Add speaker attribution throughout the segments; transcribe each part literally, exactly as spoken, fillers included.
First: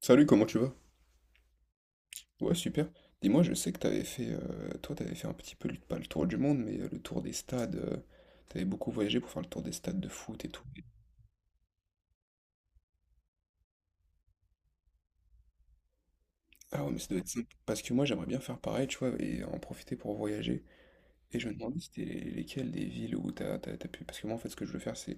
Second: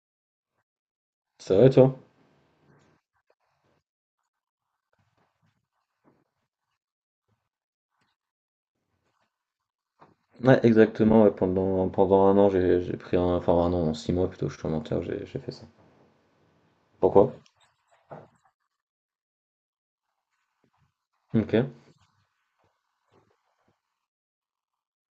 Speaker 1: Salut, comment tu vas?
Speaker 2: C'est vrai, toi?
Speaker 1: Ouais, super. Dis-moi, je sais que t'avais fait, euh, toi, t'avais fait un petit peu, le- pas le tour du monde, mais euh, le tour des stades. Euh, t'avais beaucoup voyagé pour faire le tour des stades de foot et tout.
Speaker 2: Ouais, exactement. Ouais, pendant, pendant un an, j'ai j'ai pris un. Enfin, un an, six mois plutôt, je suis un menteur, j'ai j'ai fait ça.
Speaker 1: Ah ouais, mais ça doit être
Speaker 2: Pourquoi?
Speaker 1: simple. Parce que moi, j'aimerais bien faire pareil, tu vois, et en profiter pour voyager. Et je me
Speaker 2: Ok.
Speaker 1: demandais, c'était les- lesquelles des villes où t'as, t'as, t'as pu. Parce que moi, en fait, ce que je veux faire, c'est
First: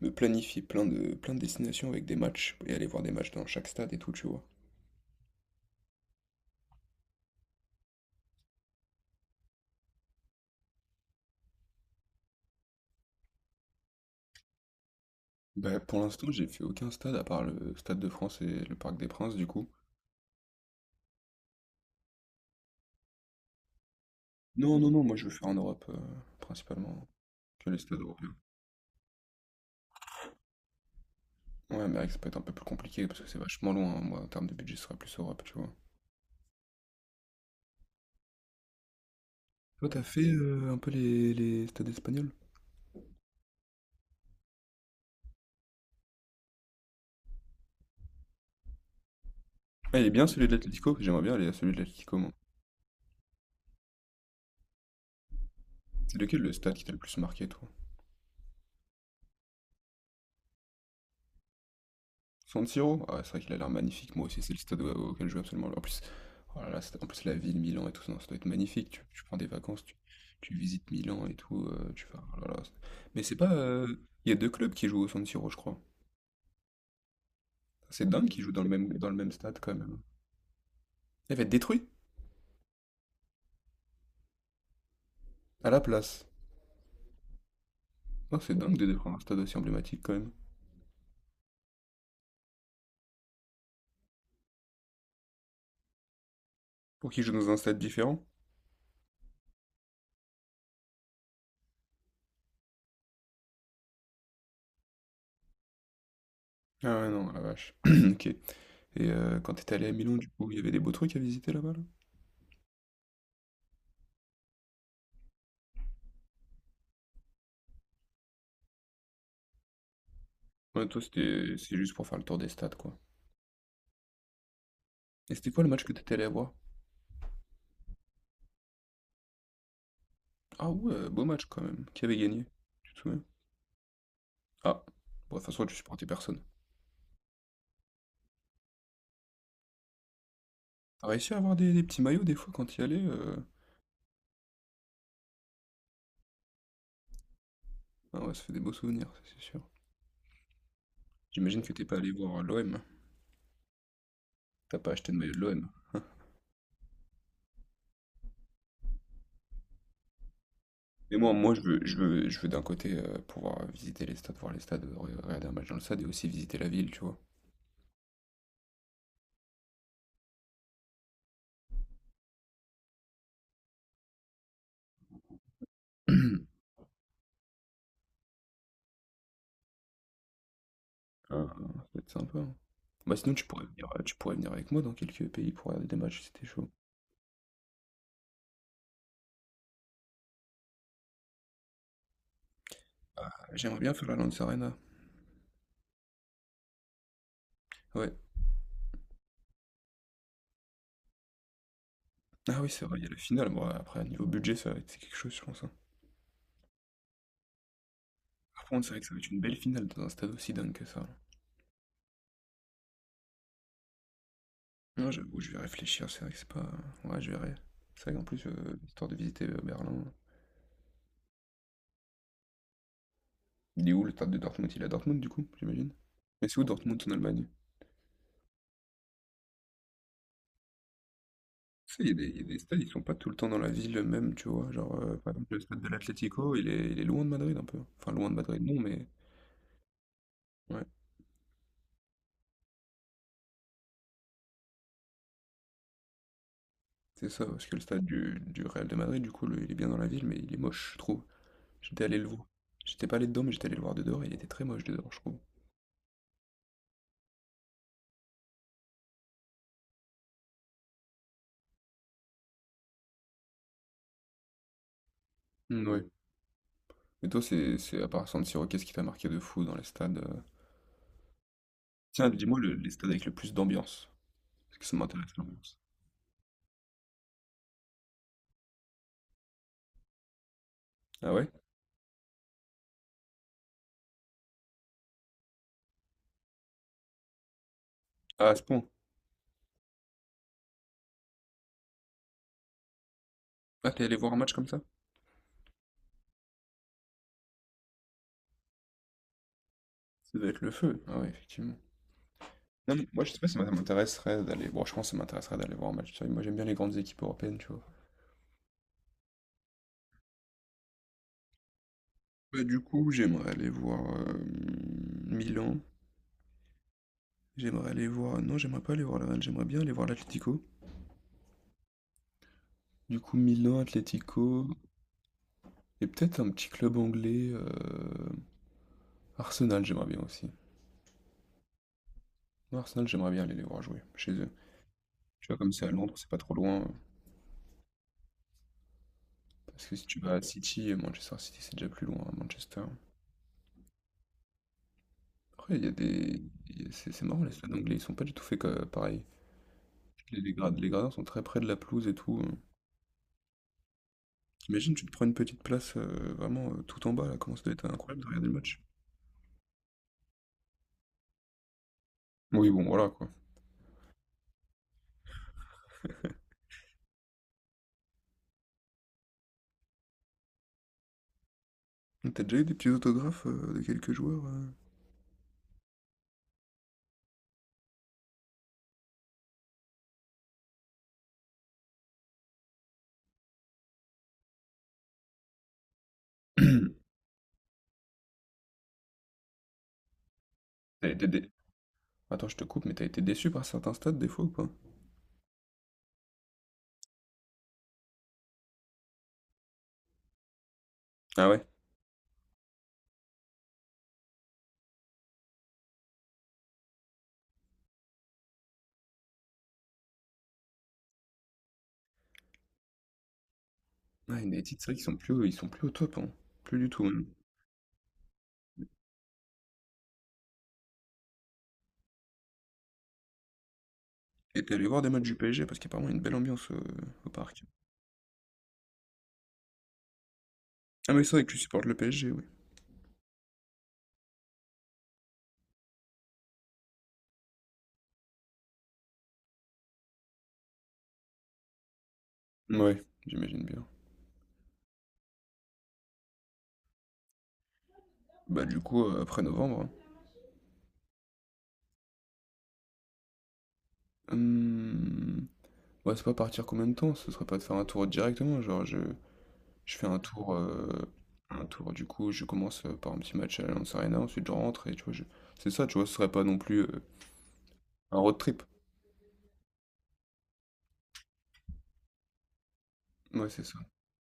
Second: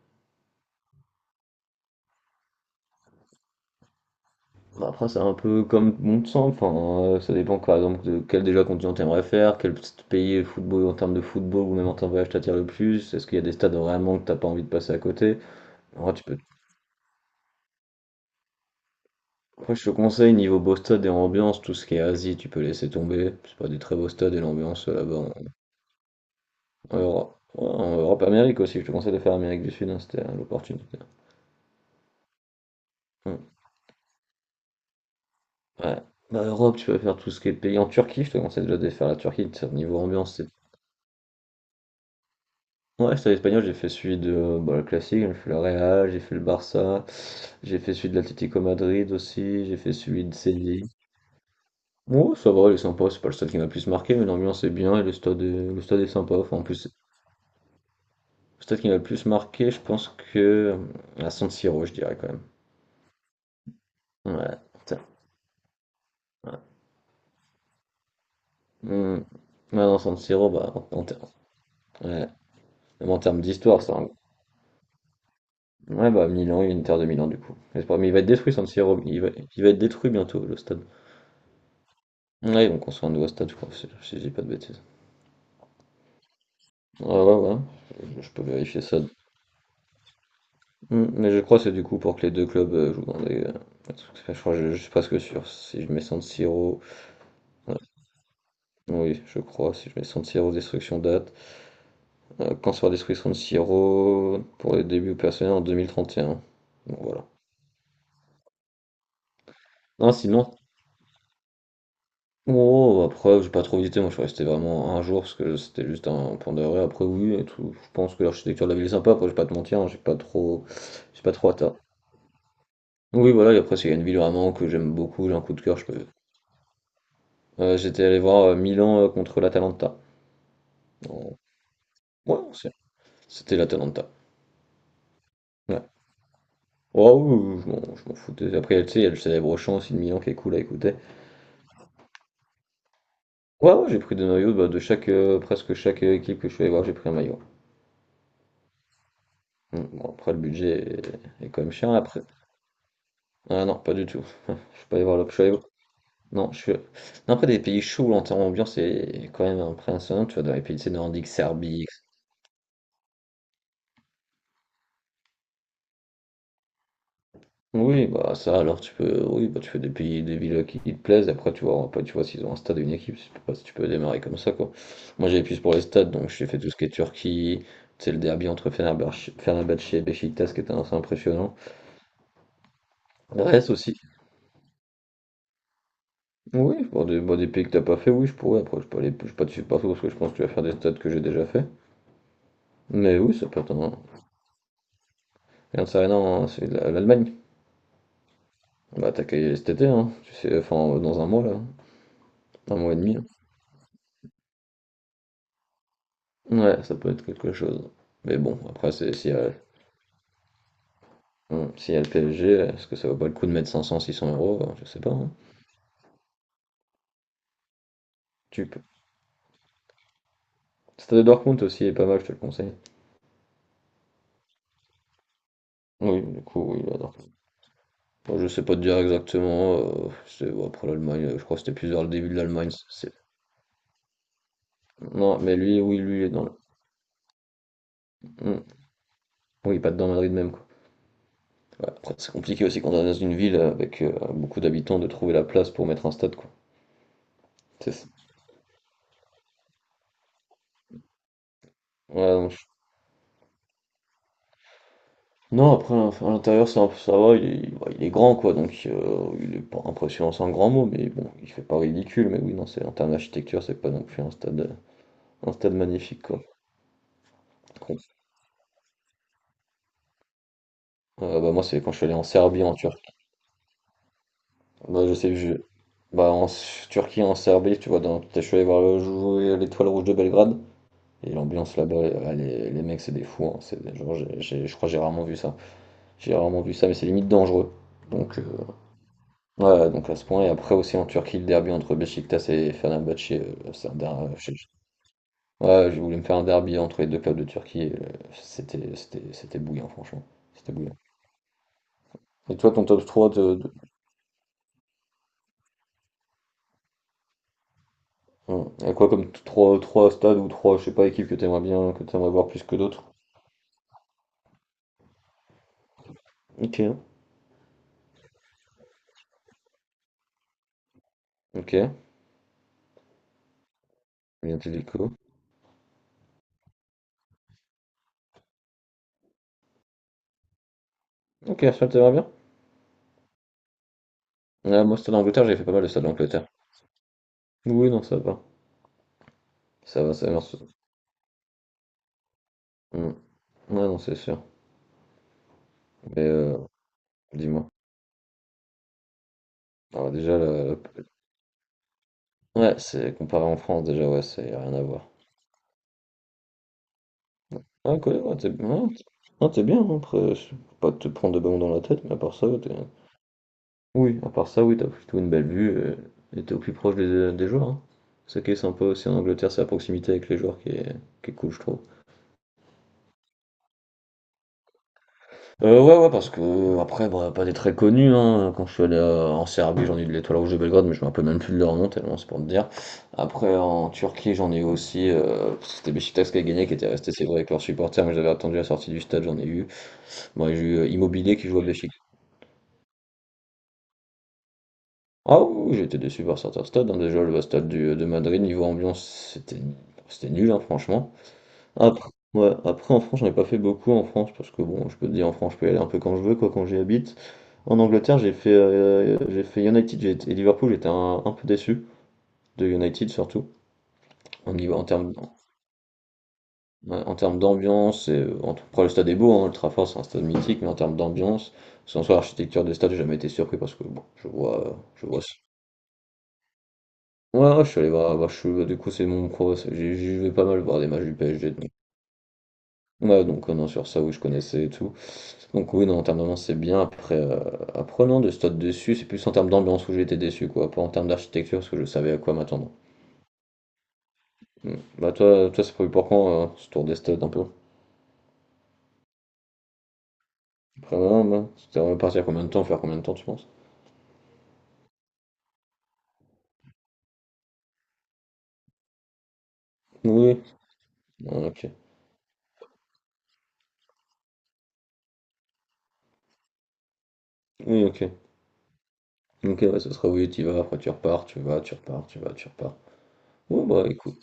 Speaker 1: me planifier plein de, plein de destinations avec des matchs et aller voir des matchs dans chaque stade et tout, tu vois.
Speaker 2: Bah, après, c'est un peu comme bon de sang. Enfin, euh, ça dépend, par exemple, de quel déjà continent t'aimerais faire, quel petit pays football en termes de football ou même en termes de voyage t'attire le plus. Est-ce qu'il y a des stades vraiment que t'as pas envie de passer à côté?
Speaker 1: Bah, pour
Speaker 2: Moi, tu
Speaker 1: l'instant,
Speaker 2: peux.
Speaker 1: j'ai fait aucun stade à part le Stade de France et le Parc des Princes, du coup.
Speaker 2: Après je te conseille, niveau beau stade et ambiance, tout ce qui est Asie, tu peux laisser tomber. C'est pas des très beaux stades et
Speaker 1: Non,
Speaker 2: l'ambiance
Speaker 1: non,
Speaker 2: euh,
Speaker 1: non, moi,
Speaker 2: là-bas
Speaker 1: je veux
Speaker 2: en
Speaker 1: faire en Europe, euh,
Speaker 2: en
Speaker 1: principalement.
Speaker 2: Europe. Ouais,
Speaker 1: Que les
Speaker 2: en
Speaker 1: stades
Speaker 2: Europe,
Speaker 1: européens.
Speaker 2: Amérique aussi, je te conseille de faire Amérique du Sud, hein, c'était euh, l'opportunité.
Speaker 1: Ouais, mais ça peut être un peu plus compliqué parce que c'est
Speaker 2: Ouais.
Speaker 1: vachement loin, hein. Moi, en termes de budget, ce serait plus Europe, tu vois.
Speaker 2: Ouais. Bah, Europe, tu peux faire tout ce qui est pays en Turquie, je te conseille déjà de faire la Turquie, t-
Speaker 1: Toi,
Speaker 2: niveau
Speaker 1: t'as fait
Speaker 2: ambiance, c'est...
Speaker 1: euh, un peu les, les stades espagnols?
Speaker 2: Ouais, j'étais à l'espagnol, j'ai fait celui de euh, bah, le classique, j'ai fait le Real, j'ai fait le Barça, j'ai fait celui de l'Atlético Madrid aussi, j'ai fait
Speaker 1: Ah, il est
Speaker 2: celui
Speaker 1: bien
Speaker 2: de
Speaker 1: celui de
Speaker 2: Séville.
Speaker 1: l'Atlético. J'aimerais bien aller à celui de l'Atlético, moi.
Speaker 2: Ouais, ça va, il est sympa, c'est pas le stade qui m'a le plus marqué, mais l'ambiance est bien et le stade est, le stade est
Speaker 1: C'est
Speaker 2: sympa.
Speaker 1: lequel le
Speaker 2: Enfin, en
Speaker 1: stade qui
Speaker 2: plus,
Speaker 1: t'a le plus marqué, toi?
Speaker 2: le stade qui m'a le plus marqué, je pense que euh, à San Siro, je dirais quand même.
Speaker 1: San Siro? Ah, c'est vrai qu'il a l'air magnifique. Moi aussi, c'est
Speaker 2: Ouais,
Speaker 1: le stade au-
Speaker 2: tiens,
Speaker 1: auquel je veux absolument aller. En plus, oh là
Speaker 2: ouais.
Speaker 1: là, c'est- en plus la ville, Milan et tout ça, ça doit être magnifique. Tu,
Speaker 2: Hmm.
Speaker 1: tu
Speaker 2: Ouais,
Speaker 1: prends des vacances, tu,
Speaker 2: non, San Siro,
Speaker 1: tu
Speaker 2: bah, en,
Speaker 1: visites
Speaker 2: en ter-
Speaker 1: Milan et tout. Euh, tu fais,
Speaker 2: ouais.
Speaker 1: oh là là, c'est-
Speaker 2: Même en
Speaker 1: Mais c'est
Speaker 2: termes
Speaker 1: pas.
Speaker 2: d'histoire,
Speaker 1: euh,
Speaker 2: ça.
Speaker 1: Il y a deux clubs qui jouent au San Siro, je crois.
Speaker 2: Ouais, bah Milan, Inter de Milan du coup. J'espère-
Speaker 1: C'est
Speaker 2: Mais il va être
Speaker 1: dingue qu'ils jouent
Speaker 2: détruit
Speaker 1: dans
Speaker 2: San
Speaker 1: le même,
Speaker 2: Siro,
Speaker 1: dans le
Speaker 2: il va,
Speaker 1: même stade
Speaker 2: il va
Speaker 1: quand
Speaker 2: être
Speaker 1: même.
Speaker 2: détruit bientôt le stade.
Speaker 1: Elle va être détruite.
Speaker 2: Ouais, ils vont construire un nouveau stade, je crois, si si je dis pas de bêtises.
Speaker 1: À la place.
Speaker 2: Ouais, ouais, ouais, je, je
Speaker 1: Oh,
Speaker 2: peux
Speaker 1: c'est dingue
Speaker 2: vérifier
Speaker 1: de
Speaker 2: ça.
Speaker 1: défendre un stade aussi emblématique quand même.
Speaker 2: Hmm. Mais je crois que c'est du coup pour que les deux clubs euh, jouent dans des. Euh, je crois, je, je suis presque sûr. Si je mets San Siro.
Speaker 1: Pour qu'ils jouent dans un
Speaker 2: Ouais,
Speaker 1: stade différent?
Speaker 2: oui, je crois, si je mets San Siro destruction date. Euh, quand sera détruit San Siro pour les débuts personnels en deux mille trente et un. Bon,
Speaker 1: Ah ouais,
Speaker 2: voilà.
Speaker 1: non, la vache. Ok. Et euh, quand t'étais allé à
Speaker 2: Non,
Speaker 1: Milan, du coup,
Speaker 2: sinon,
Speaker 1: il y avait des beaux trucs à visiter là-bas, là?
Speaker 2: oh, après, j'ai pas trop visité, moi je suis resté vraiment un jour parce que c'était juste un point d'arrêt. Après, oui, et tout. Je pense que l'architecture de la ville est sympa, après, je vais pas te mentir, hein, j'ai pas trop,
Speaker 1: Ouais, toi,
Speaker 2: j'ai pas trop
Speaker 1: c'était
Speaker 2: hâte,
Speaker 1: c'est
Speaker 2: hein.
Speaker 1: juste pour faire le tour des stades, quoi.
Speaker 2: Oui, voilà, et après, s'il y a une ville vraiment que j'aime beaucoup, j'ai
Speaker 1: Et
Speaker 2: un
Speaker 1: c'était
Speaker 2: coup
Speaker 1: quoi
Speaker 2: de
Speaker 1: le
Speaker 2: cœur,
Speaker 1: match
Speaker 2: je
Speaker 1: que
Speaker 2: peux.
Speaker 1: t'étais allé voir?
Speaker 2: Euh, j'étais allé voir euh, Milan euh, contre l'Atalanta.
Speaker 1: Ah ouais, beau
Speaker 2: En-
Speaker 1: match quand même. Qui avait
Speaker 2: Ouais,
Speaker 1: gagné?
Speaker 2: c'est-
Speaker 1: Tu te souviens?
Speaker 2: c'était l'Atalanta.
Speaker 1: Ah, bon, de toute façon, tu
Speaker 2: Ouais.
Speaker 1: supportais personne.
Speaker 2: Oh, oui, oui, je m'en je m'en foutais. Après, tu sais, il y a le célèbre chant aussi de Milan qui est cool à écouter.
Speaker 1: T'as réussi à avoir des, des petits maillots des fois quand y allais? euh
Speaker 2: Ouais, ouais, j'ai pris des maillots bah, de chaque, euh, presque chaque euh, équipe que je suis allé voir, j'ai pris un maillot.
Speaker 1: Ah ouais, ça fait des beaux souvenirs, ça, c'est sûr.
Speaker 2: Mm, Bon, après, le budget est, est
Speaker 1: J'imagine
Speaker 2: quand
Speaker 1: que
Speaker 2: même
Speaker 1: t'es
Speaker 2: cher.
Speaker 1: pas allé
Speaker 2: Après,
Speaker 1: voir l'O M.
Speaker 2: ah non, pas du tout.
Speaker 1: T'as
Speaker 2: Je suis
Speaker 1: pas
Speaker 2: pas allé
Speaker 1: acheté de
Speaker 2: voir le...
Speaker 1: maillot
Speaker 2: je
Speaker 1: de
Speaker 2: suis allé-
Speaker 1: l'O M.
Speaker 2: Non, je suis... Non, après, des pays chauds, en termes d'ambiance, c'est quand même impressionnant. Tu vois, dans les pays, tu sais,
Speaker 1: Mais
Speaker 2: nordiques,
Speaker 1: moi, moi je veux,
Speaker 2: Serbie...
Speaker 1: je
Speaker 2: et cetera.
Speaker 1: veux, je veux d'un côté euh, pouvoir visiter les stades, voir les stades, euh, re- regarder un match dans le stade et aussi visiter la ville, tu vois.
Speaker 2: Oui, bah ça, alors, tu peux... Oui, bah, tu fais des pays, des villes qui, qui te plaisent. Après, tu vois, après, tu vois s'ils ont un stade et une équipe. Je sais pas si tu peux démarrer comme ça, quoi. Moi, j'avais plus pour les stades, donc j'ai fait tout ce qui est Turquie. Tu sais, le derby entre Fenerbahçe Fenerbahçe et Beşiktaş, qui était assez
Speaker 1: Ah,
Speaker 2: impressionnant.
Speaker 1: ça peut être sympa, hein. Bah sinon tu pourrais
Speaker 2: Brest
Speaker 1: venir,
Speaker 2: aussi.
Speaker 1: euh, tu pourrais venir avec moi dans quelques pays pour regarder des matchs, c'était chaud.
Speaker 2: Oui, pour des, bah, des pays que t'as pas fait, oui, je pourrais. Après, je peux aller... Je peux pas te suivre partout, parce que je pense que tu vas faire des stades que j'ai déjà fait. Mais
Speaker 1: Ah,
Speaker 2: oui, ça peut être
Speaker 1: j'aimerais
Speaker 2: un,
Speaker 1: bien faire la Lance Arena.
Speaker 2: regarde ça, non, c'est la- l'Allemagne.
Speaker 1: Ouais.
Speaker 2: On va attaquer cet été, hein. Tu sais, enfin, dans un mois, là.
Speaker 1: Ah oui,
Speaker 2: Un
Speaker 1: c'est
Speaker 2: mois et
Speaker 1: vrai, il y a
Speaker 2: demi,
Speaker 1: la
Speaker 2: là.
Speaker 1: finale. Bon, après, niveau budget, ça va être c'est quelque chose, je pense, hein.
Speaker 2: Ouais, ça peut être quelque chose. Mais bon,
Speaker 1: Par contre, c'est
Speaker 2: après,
Speaker 1: vrai que ça
Speaker 2: c'est
Speaker 1: va
Speaker 2: s'il
Speaker 1: être
Speaker 2: y
Speaker 1: une
Speaker 2: a,
Speaker 1: belle finale dans un stade aussi dingue que ça.
Speaker 2: hum, s'il y a le P S G, est-ce que ça vaut pas le coup de mettre cinq cents, six cents euros? Ben, je sais
Speaker 1: Non,
Speaker 2: pas, hein.
Speaker 1: j'avoue, je vais réfléchir, c'est vrai que c'est pas... Ouais, je verrai. C'est vrai qu'en plus,
Speaker 2: Tu
Speaker 1: euh,
Speaker 2: peux.
Speaker 1: histoire de visiter euh, Berlin...
Speaker 2: Stade de Dortmund aussi est pas mal, je te le conseille.
Speaker 1: Il est où le stade de Dortmund? Il est à Dortmund, du coup, j'imagine.
Speaker 2: Oui, du
Speaker 1: Mais c'est
Speaker 2: coup,
Speaker 1: où
Speaker 2: oui, la
Speaker 1: Dortmund en
Speaker 2: Dortmund.
Speaker 1: Allemagne?
Speaker 2: Bon, je sais pas te dire exactement. Euh, c'est, bon, après l'Allemagne, euh, je crois que c'était plus
Speaker 1: Tu
Speaker 2: vers
Speaker 1: sais, il
Speaker 2: le
Speaker 1: y a des,
Speaker 2: début de
Speaker 1: il y a des
Speaker 2: l'Allemagne.
Speaker 1: stades, ils sont
Speaker 2: c'est-
Speaker 1: pas tout le temps dans la ville même, tu vois. Genre, euh, par
Speaker 2: Non,
Speaker 1: exemple,
Speaker 2: mais
Speaker 1: le
Speaker 2: lui,
Speaker 1: stade de
Speaker 2: oui, lui, il est dans le...
Speaker 1: l'Atlético, il est, il est loin de Madrid un peu. Enfin, loin de Madrid,
Speaker 2: Hum.
Speaker 1: non, mais
Speaker 2: Oui, pas dedans Madrid même, quoi.
Speaker 1: ouais,
Speaker 2: Ouais, après, c'est compliqué aussi quand on est dans une ville avec euh, beaucoup d'habitants de trouver la place pour mettre un stade, quoi.
Speaker 1: c'est ça. Parce que le
Speaker 2: C'est
Speaker 1: stade
Speaker 2: ça.
Speaker 1: du, du Real de Madrid, du coup, le- il est bien dans la ville, mais il est moche, je trouve. J'étais allé
Speaker 2: Ouais,
Speaker 1: le voir.
Speaker 2: non, je-
Speaker 1: J'étais pas allé dedans, mais j'étais allé le voir de dehors, et il était très moche de dehors, je trouve.
Speaker 2: non, après, à l'intérieur, ça, ça va, il est, bah, il est grand, quoi, donc euh, il est pas impressionnant, c'est un grand mot, mais bon, il fait pas ridicule, mais oui, non, c'est, en termes d'architecture, c'est pas non plus un stade, euh, un stade
Speaker 1: Mm, ouais.
Speaker 2: magnifique, quoi.
Speaker 1: Et toi, c'est,
Speaker 2: Con.
Speaker 1: c'est à part San Siro, qu'est-ce qui t'a marqué de fou dans les stades? euh
Speaker 2: Euh, bah, moi, c'est quand je suis allé en
Speaker 1: Tiens, dis-moi
Speaker 2: Serbie,
Speaker 1: le-
Speaker 2: en
Speaker 1: les stades
Speaker 2: Turquie.
Speaker 1: avec le plus d'ambiance. Parce que ça
Speaker 2: Bah, je sais que
Speaker 1: m'intéresse
Speaker 2: je.
Speaker 1: l'ambiance.
Speaker 2: Bah, en S- Turquie, en Serbie, tu vois, dans... je suis allé voir le jouer à l'Étoile Rouge de Belgrade, et
Speaker 1: Ah ouais?
Speaker 2: l'ambiance là-bas, elle elle est- les, mecs, c'est des fous, hein, c'est des... Genre, j'ai- j'ai- je crois que j'ai rarement vu ça. J'ai rarement vu ça, mais c'est limite dangereux. Donc,
Speaker 1: Ah, à
Speaker 2: euh,
Speaker 1: ce point.
Speaker 2: ouais, donc à ce point. Et après aussi en Turquie, le derby entre Beşiktaş et Fenerbahçe, euh, c'est
Speaker 1: Ah,
Speaker 2: un
Speaker 1: t'es allé
Speaker 2: derby.
Speaker 1: voir un match comme ça?
Speaker 2: Ouais, je voulais me faire un derby entre les deux clubs de Turquie, et, euh, c'était, c'était, c'était bouillant, franchement.
Speaker 1: Ça doit être le
Speaker 2: C'était bouillant.
Speaker 1: feu. Ah ouais, effectivement.
Speaker 2: Et toi, ton
Speaker 1: Non,
Speaker 2: top
Speaker 1: mais moi,
Speaker 2: trois
Speaker 1: je sais pas si
Speaker 2: de,
Speaker 1: ça
Speaker 2: de-
Speaker 1: m'intéresserait d'aller. Bon, je pense que ça m'intéresserait d'aller voir un match. Moi, j'aime bien les grandes équipes européennes, tu vois.
Speaker 2: ouais. Et quoi comme trois trois stades ou trois je sais pas, équipes que t'aimerais bien, que t'aimerais voir
Speaker 1: Bah,
Speaker 2: plus que
Speaker 1: du
Speaker 2: d'autres?
Speaker 1: coup, j'aimerais aller voir euh, Milan.
Speaker 2: Ok,
Speaker 1: J'aimerais aller voir. Non, j'aimerais pas aller voir le Real. J'aimerais bien aller voir l'Atlético.
Speaker 2: ok,
Speaker 1: Du coup, Milan,
Speaker 2: bien
Speaker 1: Atlético.
Speaker 2: Atlético.
Speaker 1: Et peut-être un petit club anglais. euh, Arsenal, j'aimerais bien aussi.
Speaker 2: Ok, Arsenal, t'aimerais bien?
Speaker 1: Moi, Arsenal, j'aimerais bien aller les voir jouer chez eux.
Speaker 2: Ouais, moi, stade d'Angleterre,
Speaker 1: Tu
Speaker 2: j'ai
Speaker 1: vois,
Speaker 2: fait pas
Speaker 1: comme
Speaker 2: mal
Speaker 1: c'est
Speaker 2: de
Speaker 1: à
Speaker 2: stades
Speaker 1: Londres, c'est pas
Speaker 2: d'Angleterre.
Speaker 1: trop loin. euh,
Speaker 2: Oui, non, ça va.
Speaker 1: Parce que
Speaker 2: Ça
Speaker 1: si
Speaker 2: va,
Speaker 1: tu
Speaker 2: ça
Speaker 1: vas
Speaker 2: va,
Speaker 1: à
Speaker 2: merci.
Speaker 1: City, euh, Manchester City, c'est déjà plus loin, à Manchester.
Speaker 2: Mm. Ouais, non, c'est sûr.
Speaker 1: Après, il y a
Speaker 2: Mais
Speaker 1: des.
Speaker 2: euh,
Speaker 1: Il y a- C'est c'est marrant, les
Speaker 2: dis-moi.
Speaker 1: stades anglais, ils sont pas du tout faits que- pareil.
Speaker 2: Alors déjà,
Speaker 1: Les les grad-
Speaker 2: le...
Speaker 1: les gradins sont très près de la pelouse et tout, heu.
Speaker 2: le- ouais, c'est comparé en France, déjà, ouais, c'est rien à
Speaker 1: T'imagines, tu
Speaker 2: voir.
Speaker 1: te prends une petite place, heu, vraiment, heu, tout en bas là, comment ça doit être
Speaker 2: Ah, quoi,
Speaker 1: incroyable de
Speaker 2: ouais,
Speaker 1: regarder
Speaker 2: t'es,
Speaker 1: le
Speaker 2: ouais,
Speaker 1: match?
Speaker 2: t'es- non, t'es bien, hein, après, je- faut pas te prendre de ballon dans la tête, mais à part ça, ouais, t'es...
Speaker 1: Oui, bon, voilà quoi.
Speaker 2: Oui, à part ça, oui, t'as plutôt une belle vue, euh, et t'es au plus proche des, des joueurs, hein. C'est ça qui est sympa aussi en Angleterre, c'est la proximité avec les joueurs qui est, qui est cool, je trouve.
Speaker 1: T'as déjà eu des petits autographes, heu, de quelques joueurs, heu?
Speaker 2: Heu, ouais, ouais, parce qu'après, bah, pas des très connus, hein, quand je suis allé, heu, en Serbie, j'en ai eu de l'Étoile rouge de Belgrade, mais je me rappelle même plus de leur nom tellement c'est pour te dire. Après en Turquie, j'en ai eu aussi, heu, c'était Beşiktaş qui a
Speaker 1: Tu
Speaker 2: gagné, qui était resté, c'est vrai, avec leurs supporters, mais j'avais attendu la sortie du stade, j'en ai eu. Moi, j'ai eu, heu,
Speaker 1: été
Speaker 2: Immobilier qui
Speaker 1: dé
Speaker 2: joue à Beşik.
Speaker 1: attends, je te coupe, mais t'as été déçu par certains stades des fois ou pas?
Speaker 2: Ah oui, oui, j'étais déçu par certains stades, hein, déjà le stade du de Madrid, niveau ambiance, c'était c'était nul, hein, franchement.
Speaker 1: Ah ouais?
Speaker 2: Après, ouais, après en France, j'en ai pas fait beaucoup en France parce que bon, je peux te dire en France, je peux y aller un peu quand je veux, quoi, quand j'y habite. En Angleterre, j'ai fait, euh, j'ai fait United, j'ai été- et Liverpool, j'étais un, un peu déçu de United surtout.
Speaker 1: Ah
Speaker 2: En, niveau-
Speaker 1: United,
Speaker 2: en
Speaker 1: c'est vrai qu'ils
Speaker 2: termes,
Speaker 1: sont plus au ils sont plus au top, hein. Plus du
Speaker 2: ouais,
Speaker 1: tout
Speaker 2: en
Speaker 1: même.
Speaker 2: termes d'ambiance, et, euh, en tout- après le stade est beau, hein, le Trafford c'est un stade mythique, mais en termes d'ambiance, sans soi l'architecture des stades, j'ai jamais été surpris parce que bon, je
Speaker 1: Et
Speaker 2: vois,
Speaker 1: t'es
Speaker 2: euh,
Speaker 1: allé voir
Speaker 2: je
Speaker 1: des
Speaker 2: vois.
Speaker 1: matchs du P S G? Parce qu'apparemment il y a une belle ambiance, heu, au
Speaker 2: Ouais,
Speaker 1: parc.
Speaker 2: ouais, je suis allé voir, voir- je suis- du coup c'est mon pro, c'est- j'y j'y vais pas mal voir des matchs
Speaker 1: Ah
Speaker 2: du
Speaker 1: mais c'est vrai que
Speaker 2: P S G.
Speaker 1: tu supportes le P S G, oui.
Speaker 2: Ouais, donc, heu, non, sur ça, oui, je connaissais et tout. Donc oui, non, en termes d'ambiance, c'est bien. Après, heu, après non, de stade dessus c'est plus en termes d'ambiance où j'ai été déçu, quoi. Pas en termes d'architecture, parce que je savais à quoi m'attendre.
Speaker 1: Ouais, j'imagine bien.
Speaker 2: Mmh. Bah, toi toi, c'est prévu pour quand, heu, ce tour des stades un peu?
Speaker 1: Bah, du coup, heu, après novembre,
Speaker 2: Après voilà, moi, c'était repartir combien de temps, faire combien de temps, tu penses?
Speaker 1: hein. Mmh. Ouais, c'est pas partir combien de temps? Ce serait pas de faire un tour directement, genre je, je fais un
Speaker 2: Oui.
Speaker 1: tour, euh,
Speaker 2: Ouais,
Speaker 1: un
Speaker 2: OK.
Speaker 1: tour du coup, je commence euh, par un petit match à l'Allianz Arena, ensuite je rentre et tu vois, je... c'est ça, tu vois, ce serait pas non plus euh,
Speaker 2: Oui, OK.
Speaker 1: un road trip.
Speaker 2: OK, ouais, ce sera oui, tu vas, après tu repars, tu vas, tu repars, tu vas, tu repars.
Speaker 1: Ouais, c'est
Speaker 2: Ouais,
Speaker 1: ça.
Speaker 2: bah, écoute,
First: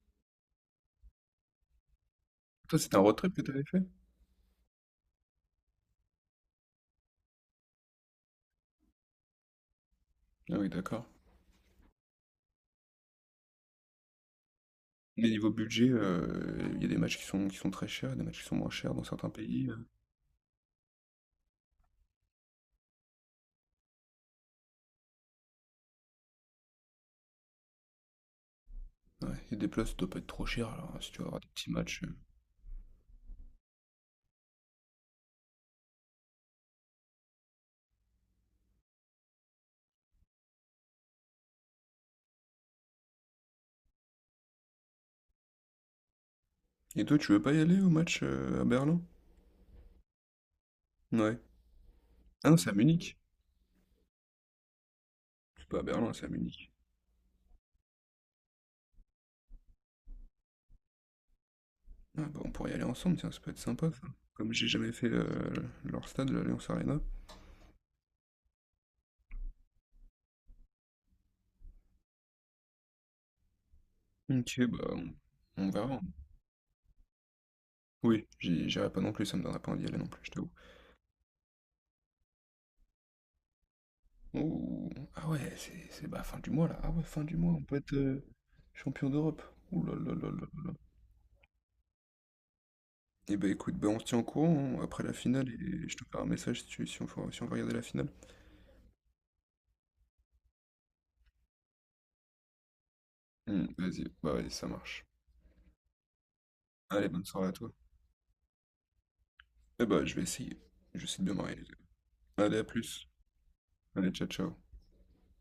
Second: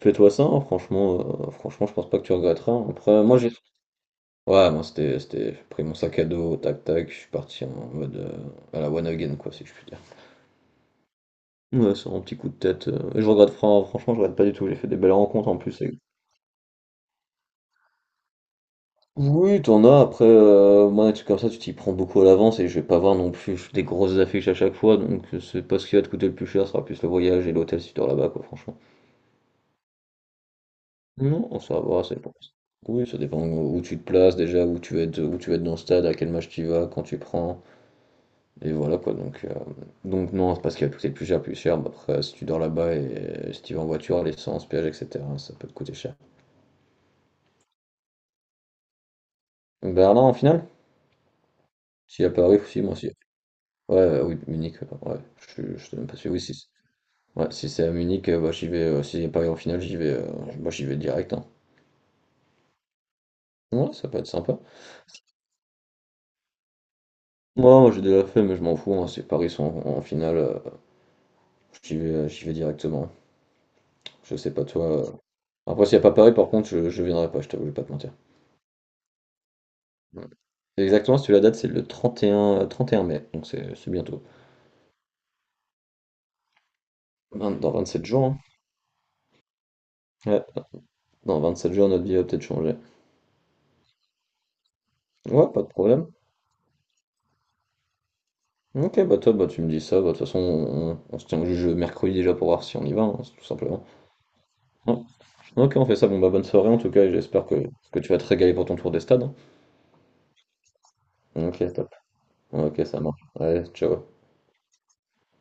Speaker 2: fais-toi ça, hein, franchement, heu, franchement, je pense pas que tu regretteras,
Speaker 1: Toi,
Speaker 2: hein.
Speaker 1: c'était un road
Speaker 2: Après,
Speaker 1: trip
Speaker 2: moi,
Speaker 1: que
Speaker 2: j'ai
Speaker 1: t'avais fait?
Speaker 2: ouais, moi c'était, c'était, j'ai pris mon sac à dos, tac tac, je suis parti en mode euh, à la one again quoi, si je puis dire.
Speaker 1: Ah oui, d'accord.
Speaker 2: Ouais, c'est un petit coup de tête, euh, et je regrette, fran- franchement, je regrette pas du tout, j'ai fait des belles
Speaker 1: Mais
Speaker 2: rencontres
Speaker 1: niveau
Speaker 2: en plus.
Speaker 1: budget,
Speaker 2: Et
Speaker 1: euh, il y a des matchs qui sont, qui sont très chers, des matchs qui sont moins chers dans certains
Speaker 2: oui,
Speaker 1: pays. euh.
Speaker 2: t'en as, après, euh, moi, des trucs comme ça, tu t'y prends beaucoup à l'avance et je vais pas voir non plus des grosses affiches à chaque fois, donc euh, c'est pas ce qui va te coûter le plus cher, ce sera plus le voyage et l'hôtel si tu dors là-bas quoi, franchement.
Speaker 1: Ouais, et des places, ça doit pas être trop cher, alors si tu veux avoir des
Speaker 2: Non, on
Speaker 1: petits
Speaker 2: ça
Speaker 1: matchs.
Speaker 2: va,
Speaker 1: euh.
Speaker 2: c'est pas. Oui, ça dépend où tu te places déjà, où tu vas être, où tu vas être dans le stade, à quel match tu y vas, quand tu prends. Et voilà quoi, donc, euh, donc non, c'est parce qu'il va tout coûter plus cher, plus cher. Bah, après, si tu dors là-bas et euh, si tu vas en voiture, l'essence, péage, et cetera, ça peut te coûter cher.
Speaker 1: Et toi, tu veux pas y aller au match euh, à Berlin?
Speaker 2: Donc Berlin en finale?
Speaker 1: Ouais.
Speaker 2: Si à
Speaker 1: Ah non,
Speaker 2: Paris,
Speaker 1: c'est à
Speaker 2: aussi, moi aussi.
Speaker 1: Munich.
Speaker 2: Ouais, euh, oui, Munich, ouais, ouais.
Speaker 1: C'est
Speaker 2: je,
Speaker 1: pas à
Speaker 2: je sais même
Speaker 1: Berlin,
Speaker 2: pas
Speaker 1: c'est à
Speaker 2: si oui, si, c'est-
Speaker 1: Munich.
Speaker 2: ouais, si c'est à Munich, euh, bah, j'y vais, euh, si c'est Paris en finale, j'y vais, euh, bah, j'y vais direct, hein.
Speaker 1: Ah bah, on pourrait y aller ensemble, tiens, ça peut être sympa
Speaker 2: Ouais,
Speaker 1: ça.
Speaker 2: ça peut être
Speaker 1: Comme
Speaker 2: sympa.
Speaker 1: j'ai jamais fait euh, leur stade, l'Alliance Arena.
Speaker 2: Moi, moi j'ai déjà fait, mais je m'en fous, hein, si Paris sont en, en, finale, euh, j'y vais, euh, j'y vais directement. Je
Speaker 1: Ok,
Speaker 2: sais pas
Speaker 1: bah
Speaker 2: toi. euh.
Speaker 1: on, on
Speaker 2: Après, s'il
Speaker 1: verra.
Speaker 2: n'y a pas Paris, par contre, je, je viendrai pas, je t'avoue, je vais pas te mentir.
Speaker 1: Oui, j'y- j'irai pas non plus, ça me donnera pas envie d'y aller non plus,
Speaker 2: Ouais.
Speaker 1: je t'avoue.
Speaker 2: Exactement, si tu la date, c'est le 31, euh, trente et un mai, donc c'est c'est bientôt.
Speaker 1: Oh, ah ouais, c'est c'est bah, fin du mois là. Ah ouais, fin du mois,
Speaker 2: Vingt-
Speaker 1: on
Speaker 2: dans
Speaker 1: peut être
Speaker 2: vingt-sept
Speaker 1: euh,
Speaker 2: jours, hein.
Speaker 1: champion d'Europe. Ouh là là là
Speaker 2: Ouais,
Speaker 1: là là.
Speaker 2: dans vingt-sept jours, notre vie va peut-être changer.
Speaker 1: Et bah écoute, bah on se tient au courant hein, après la finale
Speaker 2: Ouais, pas de
Speaker 1: et je te
Speaker 2: problème.
Speaker 1: ferai un message si, tu- si on, faut- si on veut regarder la finale.
Speaker 2: Ok, bah toi, bah tu me dis ça, bah de toute façon, on, on se tient au jeu mercredi déjà pour voir si on y va, hein, c'est tout
Speaker 1: Hmm,
Speaker 2: simplement.
Speaker 1: vas-y, bah vas-y, ça
Speaker 2: Ouais.
Speaker 1: marche.
Speaker 2: Ok, on fait ça, bon bah bonne soirée en tout cas,
Speaker 1: Allez,
Speaker 2: et
Speaker 1: bonne
Speaker 2: j'espère
Speaker 1: soirée à
Speaker 2: que,
Speaker 1: toi.
Speaker 2: que tu vas te régaler pour ton tour des stades, hein.
Speaker 1: Eh bah je vais essayer. Je sais de bien
Speaker 2: Ok,
Speaker 1: m'organiser.
Speaker 2: top.
Speaker 1: Allez, à
Speaker 2: Ok, ça
Speaker 1: plus.
Speaker 2: marche. Allez, ciao.
Speaker 1: Allez, ciao ciao.